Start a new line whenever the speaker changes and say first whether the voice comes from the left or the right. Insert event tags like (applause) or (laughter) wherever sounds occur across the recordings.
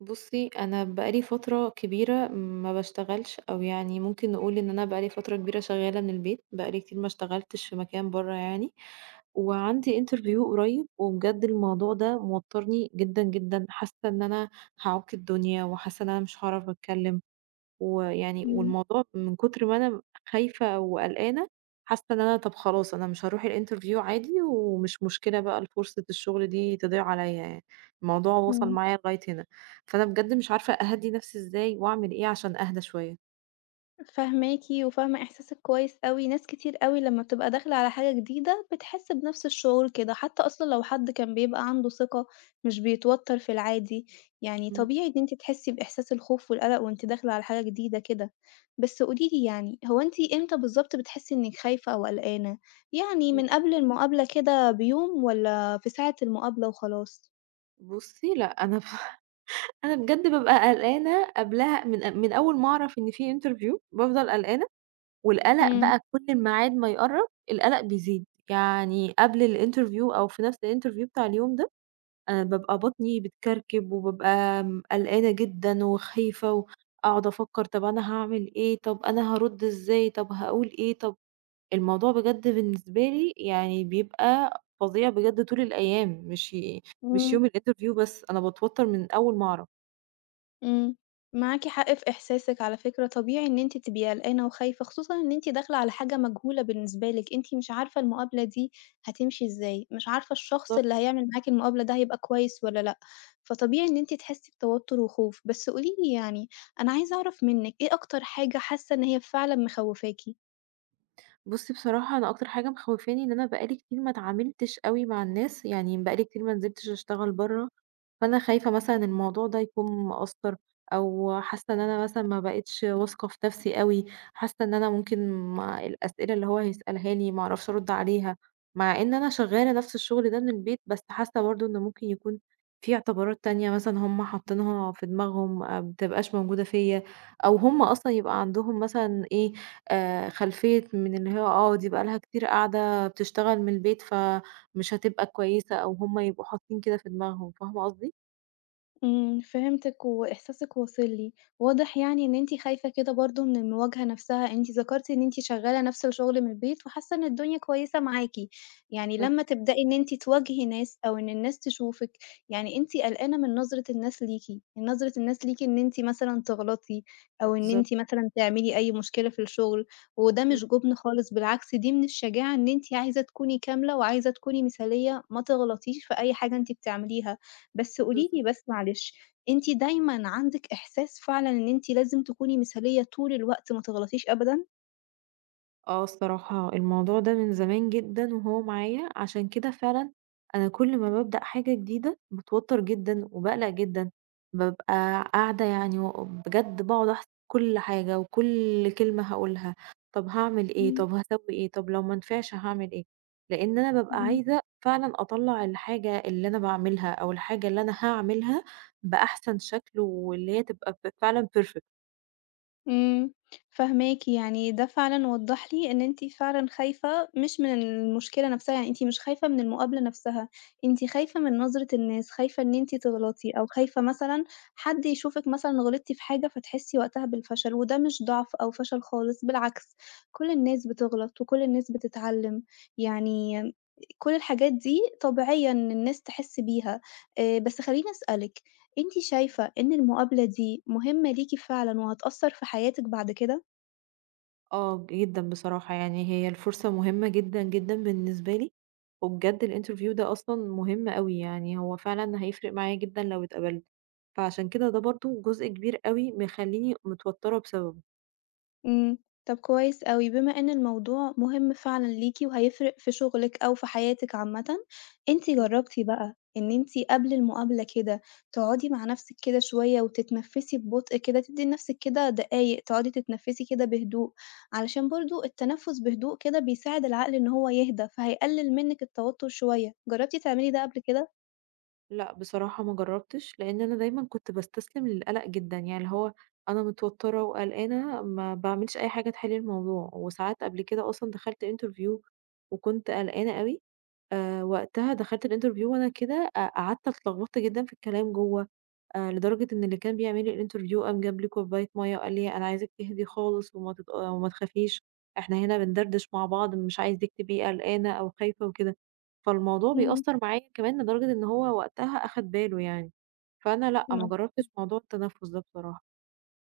right: بُصّي، أنا بقى لي فترة كبيرة ما باشتغلش، أو يعني ممكن نقول إن أنا بقى لي فترة كبيرة شغّالة من البيت، بقى لي كتير ما اشتغلتش في مكان برّه يعني، وعندي interview قريب وبجد الموضوع ده موتّرني جدًا، جدًا، حاسة إن أنا هاعوق الدنيا وحاسة إن أنا مش هاعرف أتكلم. ويعني
left: إمم،
right: والموضوع من كتر ما أنا خايفة وقلقانة، حاسة إن أنا طب خلاص أنا مش هاروح الinterview عادي ومش مشكلة بقى فرصة الشغل دي تضيع عليَّ يعني، الموضوع وصل
left: إمم،
right: معايا لغاية هنا، فأنا بجد مش عارفة أهدّي نفسي إزاي وأعمل إيه عشان أهدى شوية؟
left: فاهماكِ وفاهمة إحساسِك كويس أوي، ناس كتير أوي لمّا بتبقى داخلة على حاجة جديدة بتحس بنفس الشعور كده، حتى أصلًا لو حد كان بيبقى عنده ثقة مش بيتوتر في العادي، يعني
right: إمم،
left: طبيعي إن أنتِ تحسي بإحساس الخوف والقلق وأنتِ داخلة على حاجة جديدة كده، بس قولي لي يعني هو أنتِ إمتى بالضبط بتحسي إنِك خايفة أو قلقانة؟ يعني
right: إمم.
left: من قبل المقابلة كده بيوم والّا في ساعة المقابلة وخلاص؟
right: بُصّي، لأ. أنا ب (laughs) أنا بجد بابقى قلقانة قبلها من أول ما أعرف إن في interview بافضل قلقانة، والقلق
left: إمم.
right: بقى كل الميعاد ما يقرّب القلق بيزيد، يعني قبل الinterview أو في نفس الinterview بتاع اليوم ده أنا بابقى بطني بتكركب، وبابقى قلقانة جدًا وخايفة، وأقعد أفكّر طب أنا هاعمل إيه، طب أنا هارُدّ إزاي، طب هاقول إيه، طب الموضوع بجد بالنسبة لي يعني بيبقى فظيع بجد طول الأيام، مش
left: إمم.
right: يوم الinterview بس، أنا باتوتّر من أول ما أعرف.
left: إمم، معاكِ حق في إحساسِك على فكرة، طبيعي إن أنتِ تبقي قلقانة وخايفة، خصوصًا إن أنتِ داخلة على حاجة مجهولة بالنسبة لِك، أنتِ مش عارفة المقابلة دي هتمشي إزاي، مش عارفة الشخص
right: بالضبط.
left: اللي هيعمل معاكِ المقابلة ده هيبقى كويس والّا لأ، فطبيعي إن أنتِ تحسي بتوتر وخوف. بس قولي لي يعني، أنا عايزة أعرف منِّك إيه أكتر حاجة حاسة إن هي فعلًا مخوّفاكِ؟
right: بُصّي، بصراحة أنا أكتر حاجة مخوّفاني إن أنا بقى لي كتير ما اتعاملتش أوي مع الناس، يعني بقى لي كتير ما نزلتش أشتغل برّه. فأنا خايفة مثلًا الموضوع ده يكون مأثّر، أو حاسة إن أنا مثلًا ما بقيتش واثقة في نفسي أوي، حاسة إن أنا ممكن ما الأسئلة اللي هو هيسألها لي ما أعرفش أرُد عليها، مع إن أنا شغّالة نفس الشغل ده من البيت، بس حاسة برضه إن ممكن يكون في اعتبارات تانية مثلًا هم حاطينها في دماغهم آه، ما بتبقاش موجودة فيّا، أو هم أصلًا يبقى عندهم مثلًا إيه، خلفية من إن هي دي بقى لها كتير قاعدة بتشتغل من البيت، فمش هتبقى كويسة أو هم يبقوا حاطين كده في دماغهم، فاهمة قصدي؟
left: إمم، فهمتِك وإحساسِك واصل لي، واضح يعني إن أنتِ خايفة كده برضه من المواجهة نفسها، أنتِ ذكرتِ إن أنتِ شغالة نفس الشغل من البيت وحاسة إن الدنيا كويسة معاكِ، يعني
right: بالضبط،
left: لمّا تبدئي إن أنتِ تواجهي ناس أو إن الناس تشوفِك، يعني أنتِ قلقانة من نظرة الناس ليكِ، يعني نظرة الناس ليكِ إن أنتِ مثلًا تغلطي أو إن
right: بالضبط.
left: أنتِ مثلًا تعملي أي مشكلة في الشغل، وده
right: إمم.
left: مش جبن خالص بالعكس دي من الشجاعة إن أنتِ عايزة تكوني كاملة وعايزة تكوني مثالية، ما تغلطيش في أي حاجة أنتِ بتعمليها. بس قولي لي
right: بالضبط.
left: بس معلش، أنتِ دايمًا عندِك إحساس فعلًا إن أنتِ لازم تكوني مثالية طول الوقت ما تغلطيش أبدًا؟
right: آه، الصراحة الموضوع ده من زمان جدًا وهو معايا، عشان كده فعلًا أنا كل ما بابدأ حاجة جديدة باتوتر جدًا وباقلق جدًا، بابقى قاعدة يعني بجد باقعد أحسب كل حاجة وكل كلمة هاقولها، طب هاعمل إيه،
left: إمم،
right: طب هاسوي إيه، طب لو ما نفعش هاعمل إيه، لإن أنا بابقى
left: إمم.
right: عايزة فعلًا أطلّع الحاجة اللي أنا باعملها أو الحاجة اللي أنا هاعملها بأحسن شكل واللي هي تبقى فعلًا perfect.
left: إمم، فاهماكِ، يعني ده فعلًا وضّح لي إن أنتِ فعلًا خايفة مش من المشكلة نفسها، يعني أنتِ مش خايفة من المقابلة نفسها، أنتِ خايفة من نظرة الناس، خايفة إن أنتِ تغلطي، أو خايفة مثلًا حد يشوفِك مثلًا غلطتِ في حاجة فتحسي وقتها بالفشل، وده مش ضعف أو فشل خالص، بالعكس كل الناس بتغلط وكل الناس بتتعلم، يعني كل الحاجات دي طبيعية إن الناس تحس بيها. بس خلّيني أسألِك، أنتِ شايفة إن المقابلة دي مهمة ليكِ فعلًا وهتأثّر في حياتِك بعد كده؟
right: آه، جدًا بصراحة، يعني هي الفرصة مهمة جدًا، جدًا بالنسبة لي، وبجد الinterview ده أصلًا مهم أوي، يعني هو فعلًا هيفرق معايا جدًا لو اتقبلت، فعشان كده ده برضه جزء كبير أوي مخلّيني متوترة بسببه.
left: إمم، طب كويس أوي، بما إن الموضوع مهم فعلًا ليكِ وهيفرق في شغلِك أو في حياتِك عامةً، أنتِ
right: إمم.
left: جرّبتِ بقى إن أنتِ قبل المقابلة كده تقعدي مع نفسِك كده شوية وتتنفّسي ببطء كده، تدّي لنفسِك كده دقايق تقعدي تتنفّسي كده بهدوء، علشان برضه التنفُّس بهدوء كده بيساعد العقل إن هو يهدى، فهيقلل منِّك التوتر شوية، جرّبتِ تعملي ده قبل كده؟
right: لأ، بصراحة ما جرّبتش، لإن أنا دايمًا كنت باستسلم للقلق جدًا، يعني اللي هو أنا متوترة وقلقانة ما باعملش أي حاجة تحل الموضوع، وساعات قبل كده أصلًا دخلت interview وكنت قلقانة أوي، وقتها دخلت الinterview وأنا كده قعدت اتلخبطت جدًا في الكلام جوّه، لدرجة إن اللي كان بيعمل لي الinterview قام جاب لي كوباية مَيّة وقال لي: "أنا عايزِك تهدي خالص وما تت آه، وما تخافيش، إحنا هنا بندردش مع بعض، مش عايزِك تبقي قلقانة أو خايفة وكده." فالموضوع بيأثّر معايا كمان لدرجة إن هو وقتها أخد باله يعني، فأنا لأ، ما
left: اهم.
right: جرّبتش موضوع التنفس ده بصراحة.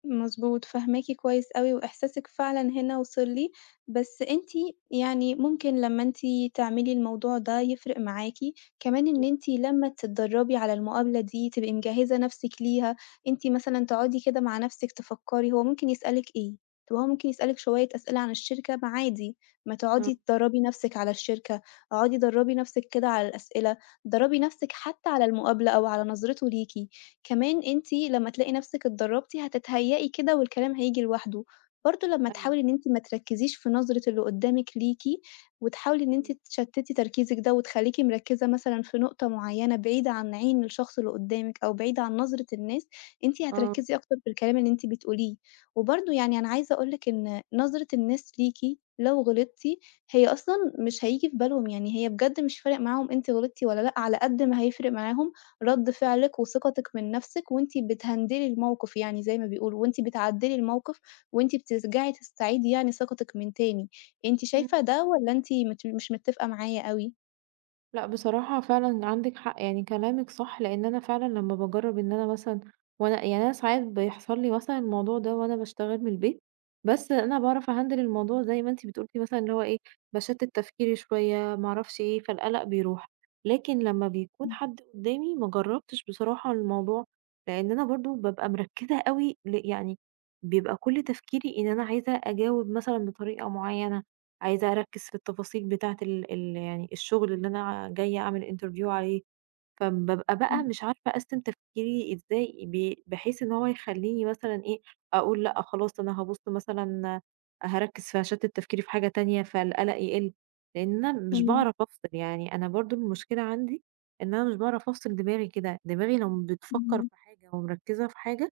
left: مضبوط، فاهماكِ كويس أوي، وإحساسِك فعلًا هنا وصل لي، بس أنتِ يعني ممكن لمّا أنتِ تعملي الموضوع ده يفرق معاكِ، كمان إن
right: إمم،
left: أنتِ لمّا تتدرّبي على المقابلة دي تبقي مجهّزة نفسِك ليها، أنتِ مثلًا تقعدي كده مع نفسِك تفكّري هو ممكن يسألِك إيه؟ طب هو ممكن يسألِك شوية أسئلة عن الشركة، ما عادي، ما
right: آه.
left: تقعدي تدرّبي نفسِك على الشركة، اقعدي درّبي نفسِك كده على الأسئلة، درّبي نفسِك حتى على المقابلة أو على نظرته ليكِ. كمان أنتِ لمّا تلاقي نفسِك اتدرّبتِ هتتهيّئي كده والكلام هييجي لوحده، برضه لمّا
right: أيوه،
left: تحاولي إن أنتِ ما تركّزيش في نظرة اللي قدّامِك ليكِ، وتحاولي إن أنتِ
right: إمم،
left: تشتتي تركيزِك ده وتخلّيكِ مركّزة مثلًا في نقطة معيّنة بعيدة عن عين الشخص اللي قدّامِك أو بعيدة عن نظرة الناس، أنتِ
right: آه.
left: هتركّزي أكتر في الكلام اللي أنتِ بتقوليه، وبرضه يعني أنا عايزة أقول لِك إن نظرة الناس ليكِ لو غلطتِ هي أصلًا مش هييجي في بالهم، يعني هي بجد مش فارق معاهم أنتِ غلطتِ والّا لأ، على قد ما هيفرق معاهم رَد
right: إمم،
left: فعلِك وثقتِك من نَفْسِك وأنتِ بتهندلي الموقف يعني زي ما بيقولوا، وأنتِ بتعدّلي الموقف وأنتِ بترجعي تستعيدي يعني ثقتِك من تاني. أنتِ
right: إمم.
left: شايفة ده والّا أنتِ مش متّفقة معايا أوي؟
right: لأ، بصراحة فعلًا عندِك حق، يعني كلامِك صح، لإن أنا فعلًا لمّا باجرّب إن أنا مثلًا، وأنا يعني أنا ساعات بيحصل لي مثلًا الموضوع ده وأنا باشتغل من البيت، بس أنا باعرف أهندل الموضوع زي ما أنتِ بتقولي مثلًا اللي هو إيه، باشتِّت تفكيري شوية، ما أعرفش إيه، فالقلق بيروح. لكن لمّا بيكون
left: إمم،
right: حد قدّامي ما جرّبتش بصراحة الموضوع، لإن أنا برضه بابقى مركّزة أوي يعني بيبقى كل تفكيري إن أنا عايزة أجاوب مثلًا بطريقة معيّنة، عايزة أركّز في التفاصيل بتاعة ال يعني الشغل اللي أنا جاية أعمل interview عليه، فبابقى بقى
left: إمم،
right: مش عارفة أقسّم تفكيري إزاي بحيث إن هو يخلّيني مثلًا إيه، أقول لأ خلاص أنا هابُص مثلًا هاركّز في هاشتِّت تفكيري في حاجة تانية فالقلق يقِل، لإن أنا مش
left: إمم،
right: باعرف أفصل، يعني أنا برضه المشكلة عندي إن أنا مش باعرف أفصل دماغي كده، دماغي لو بتفكّر
left: إمم.
right: في حاجة ومركّزة في حاجة،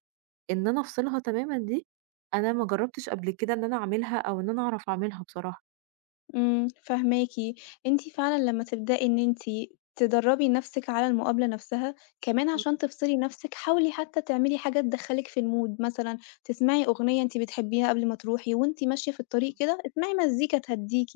right: إن أنا أفصلها تمامًا دي أنا ما جرّبتش قبل كده إن أنا أعملها أو إن أنا أعرف أعملها بصراحة.
left: إمم، فاهماكِ. أنتِ فعلًا لمّا تبدئي إن أنتِ تدرّبي نَفْسِك على المقابلة نَفْسها، كمان
right: إمم.
left: عشان تفصلي نَفْسِك حاولي حتى تعملي حاجة تدخّلِك في الmood، مثلًا تسمعي أغنية أنتِ بتحبيها قبل ما تروحي وأنتِ ماشية في الطريق
right: إمم،
left: كده، اسمعي مزيكا تهدّيكِ،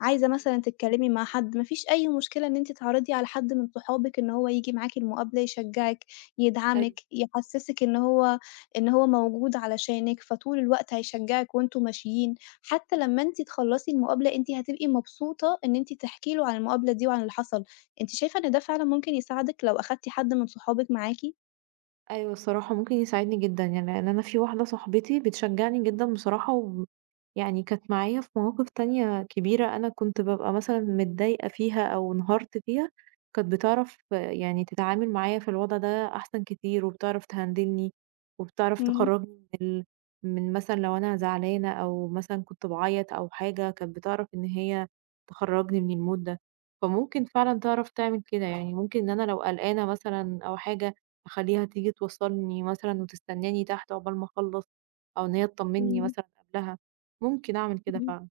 left: عايزة
right: إمم.
left: مثلًا تتكلّمي مع حد، ما فيش أي مشكلة إن أنتِ تعرضي على حد من صحابِك إن هو ييجي معاكِ المقابلة يشجّعِك، يدعمِك، يحسّسِك إن هو موجود علشانِك، فطول الوقت هيشجّعِك وأنتم ماشيين. حتى لمّا أنتِ تخلّصي المقابلة أنتِ هتبقي مبسوطة إن أنتِ تحكي له عن المقابلة دي وعن اللي حصل، أنتِ شايفة إن ده فعلًا ممكن يساعدِك لو أخدتِ حد من صحابِك معاكِ؟
right: أيوه، الصراحة ممكن يساعدني جدًا، يعني لإن أنا في واحدة صاحبتي بتشجّعني جدًا بصراحة يعني كانت معايا في مواقف تانية كبيرة أنا كنت بابقى مثلًا متضايقة فيها أو انهارت فيها، كانت بتعرف آه، يعني تتعامل معايا في الوضع ده أحسن كتير وبتعرف تهندلني، وبتعرف
left: إمم،
right: تخرّجني من ال من مثلًا لو أنا زعلانة أو مثلًا كنت باعيط أو حاجة، كانت بتعرف إن هي تخرّجني من الmood ده، فممكن فعلًا تعرف تعمل كده، يعني ممكن إن أنا لو قلقانة مثلًا أو حاجة أخلّيها تيجي توصّلني مثلًا وتستناني تحت عقبال ما أخلّص، أو إن هي تطمّني
left: إمم،
right: مثلًا قبلها، ممكن أعمل كده
left: إمم.
right: فعلًا.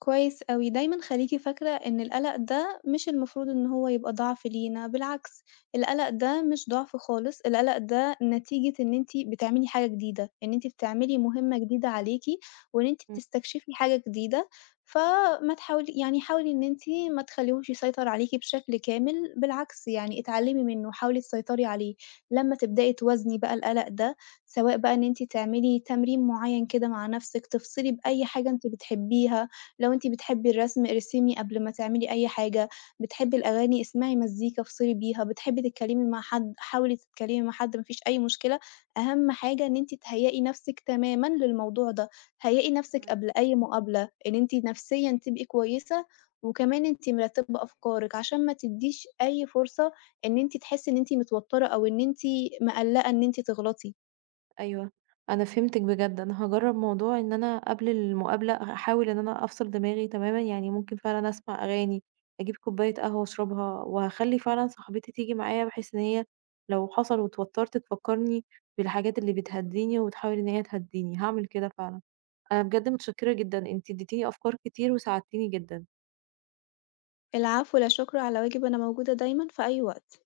left: كويس أوي، دايمًا خليكِ فاكرة إن القلق ده مش المفروض إن هو يبقى ضعف لينا، بالعكس القلق ده مش ضعف خالص، القلق ده نتيجة إن أنتِ بتعملي حاجة جديدة، إن أنتِ بتعملي
right: أيوه.
left: مهمة جديدة عليكِ، وإن أنتِ
right: إمم.
left: بتستكشفي حاجة جديدة، فما تحاولي يعني حاولي إن أنتِ ما تخليهوش يسيطر عليكِ بشكل كامل، بالعكس يعني اتعلمي منه، حاولي تسيطري عليه، لمّا تبدئي توازني بقى القلق ده، سواء بقى إن أنتِ تعملي تمرين معين كده مع نفسِك، تفصلي
right: طيب.
left: بأي حاجة أنتِ بتحبيها. لو أنتِ بتحبّي الرسم ارسمي قبل ما تعملي أي حاجة، بتحبّي الأغاني اسمعي مزيكا افصلي بيها، بتحبّي تتكلّمي مع حد حاولي تتكلّمي مع حد ما فيش أي مشكلة، أهم حاجة إن أنتِ تهيّئي نَفْسِك تمامًا للموضوع ده، هيّئي نَفْسِك
right: تمام.
left: قبل أي مقابلة، إن أنتِ نفسيًا تبقي كويسة وكمان أنتِ مرتّبة أفكارِك عشان ما تدّيش أي فرصة إن أنتِ تحسّي إن أنتِ متوتّرة أو إن أنتِ مقلّقة إن أنتِ تغلطي.
right: أيوه، أنا فهمتِك بجد، أنا هاجرّب موضوع إن أنا قبل المقابلة هاحاول إن أنا أفصل دماغي تمامًا، يعني ممكن فعلًا أسمع أغاني، أجيب كوباية قهوة أشربها، وهاخلّي فعلًا صاحبتي تيجي معايا بحيث إن هي لو حصل واتوتّرت تفكّرني بالحاجات اللي بتهدّيني وتحاول إن هي تهدّيني، هاعمل كده فعلًا. أنا بجد متشكرة جدًا، أنتِ اديتيني أفكار كتير وساعدتيني جدًا.
left: العفو، لا شُكر على واجب، أنا موجودة دايمًا في أي وقت.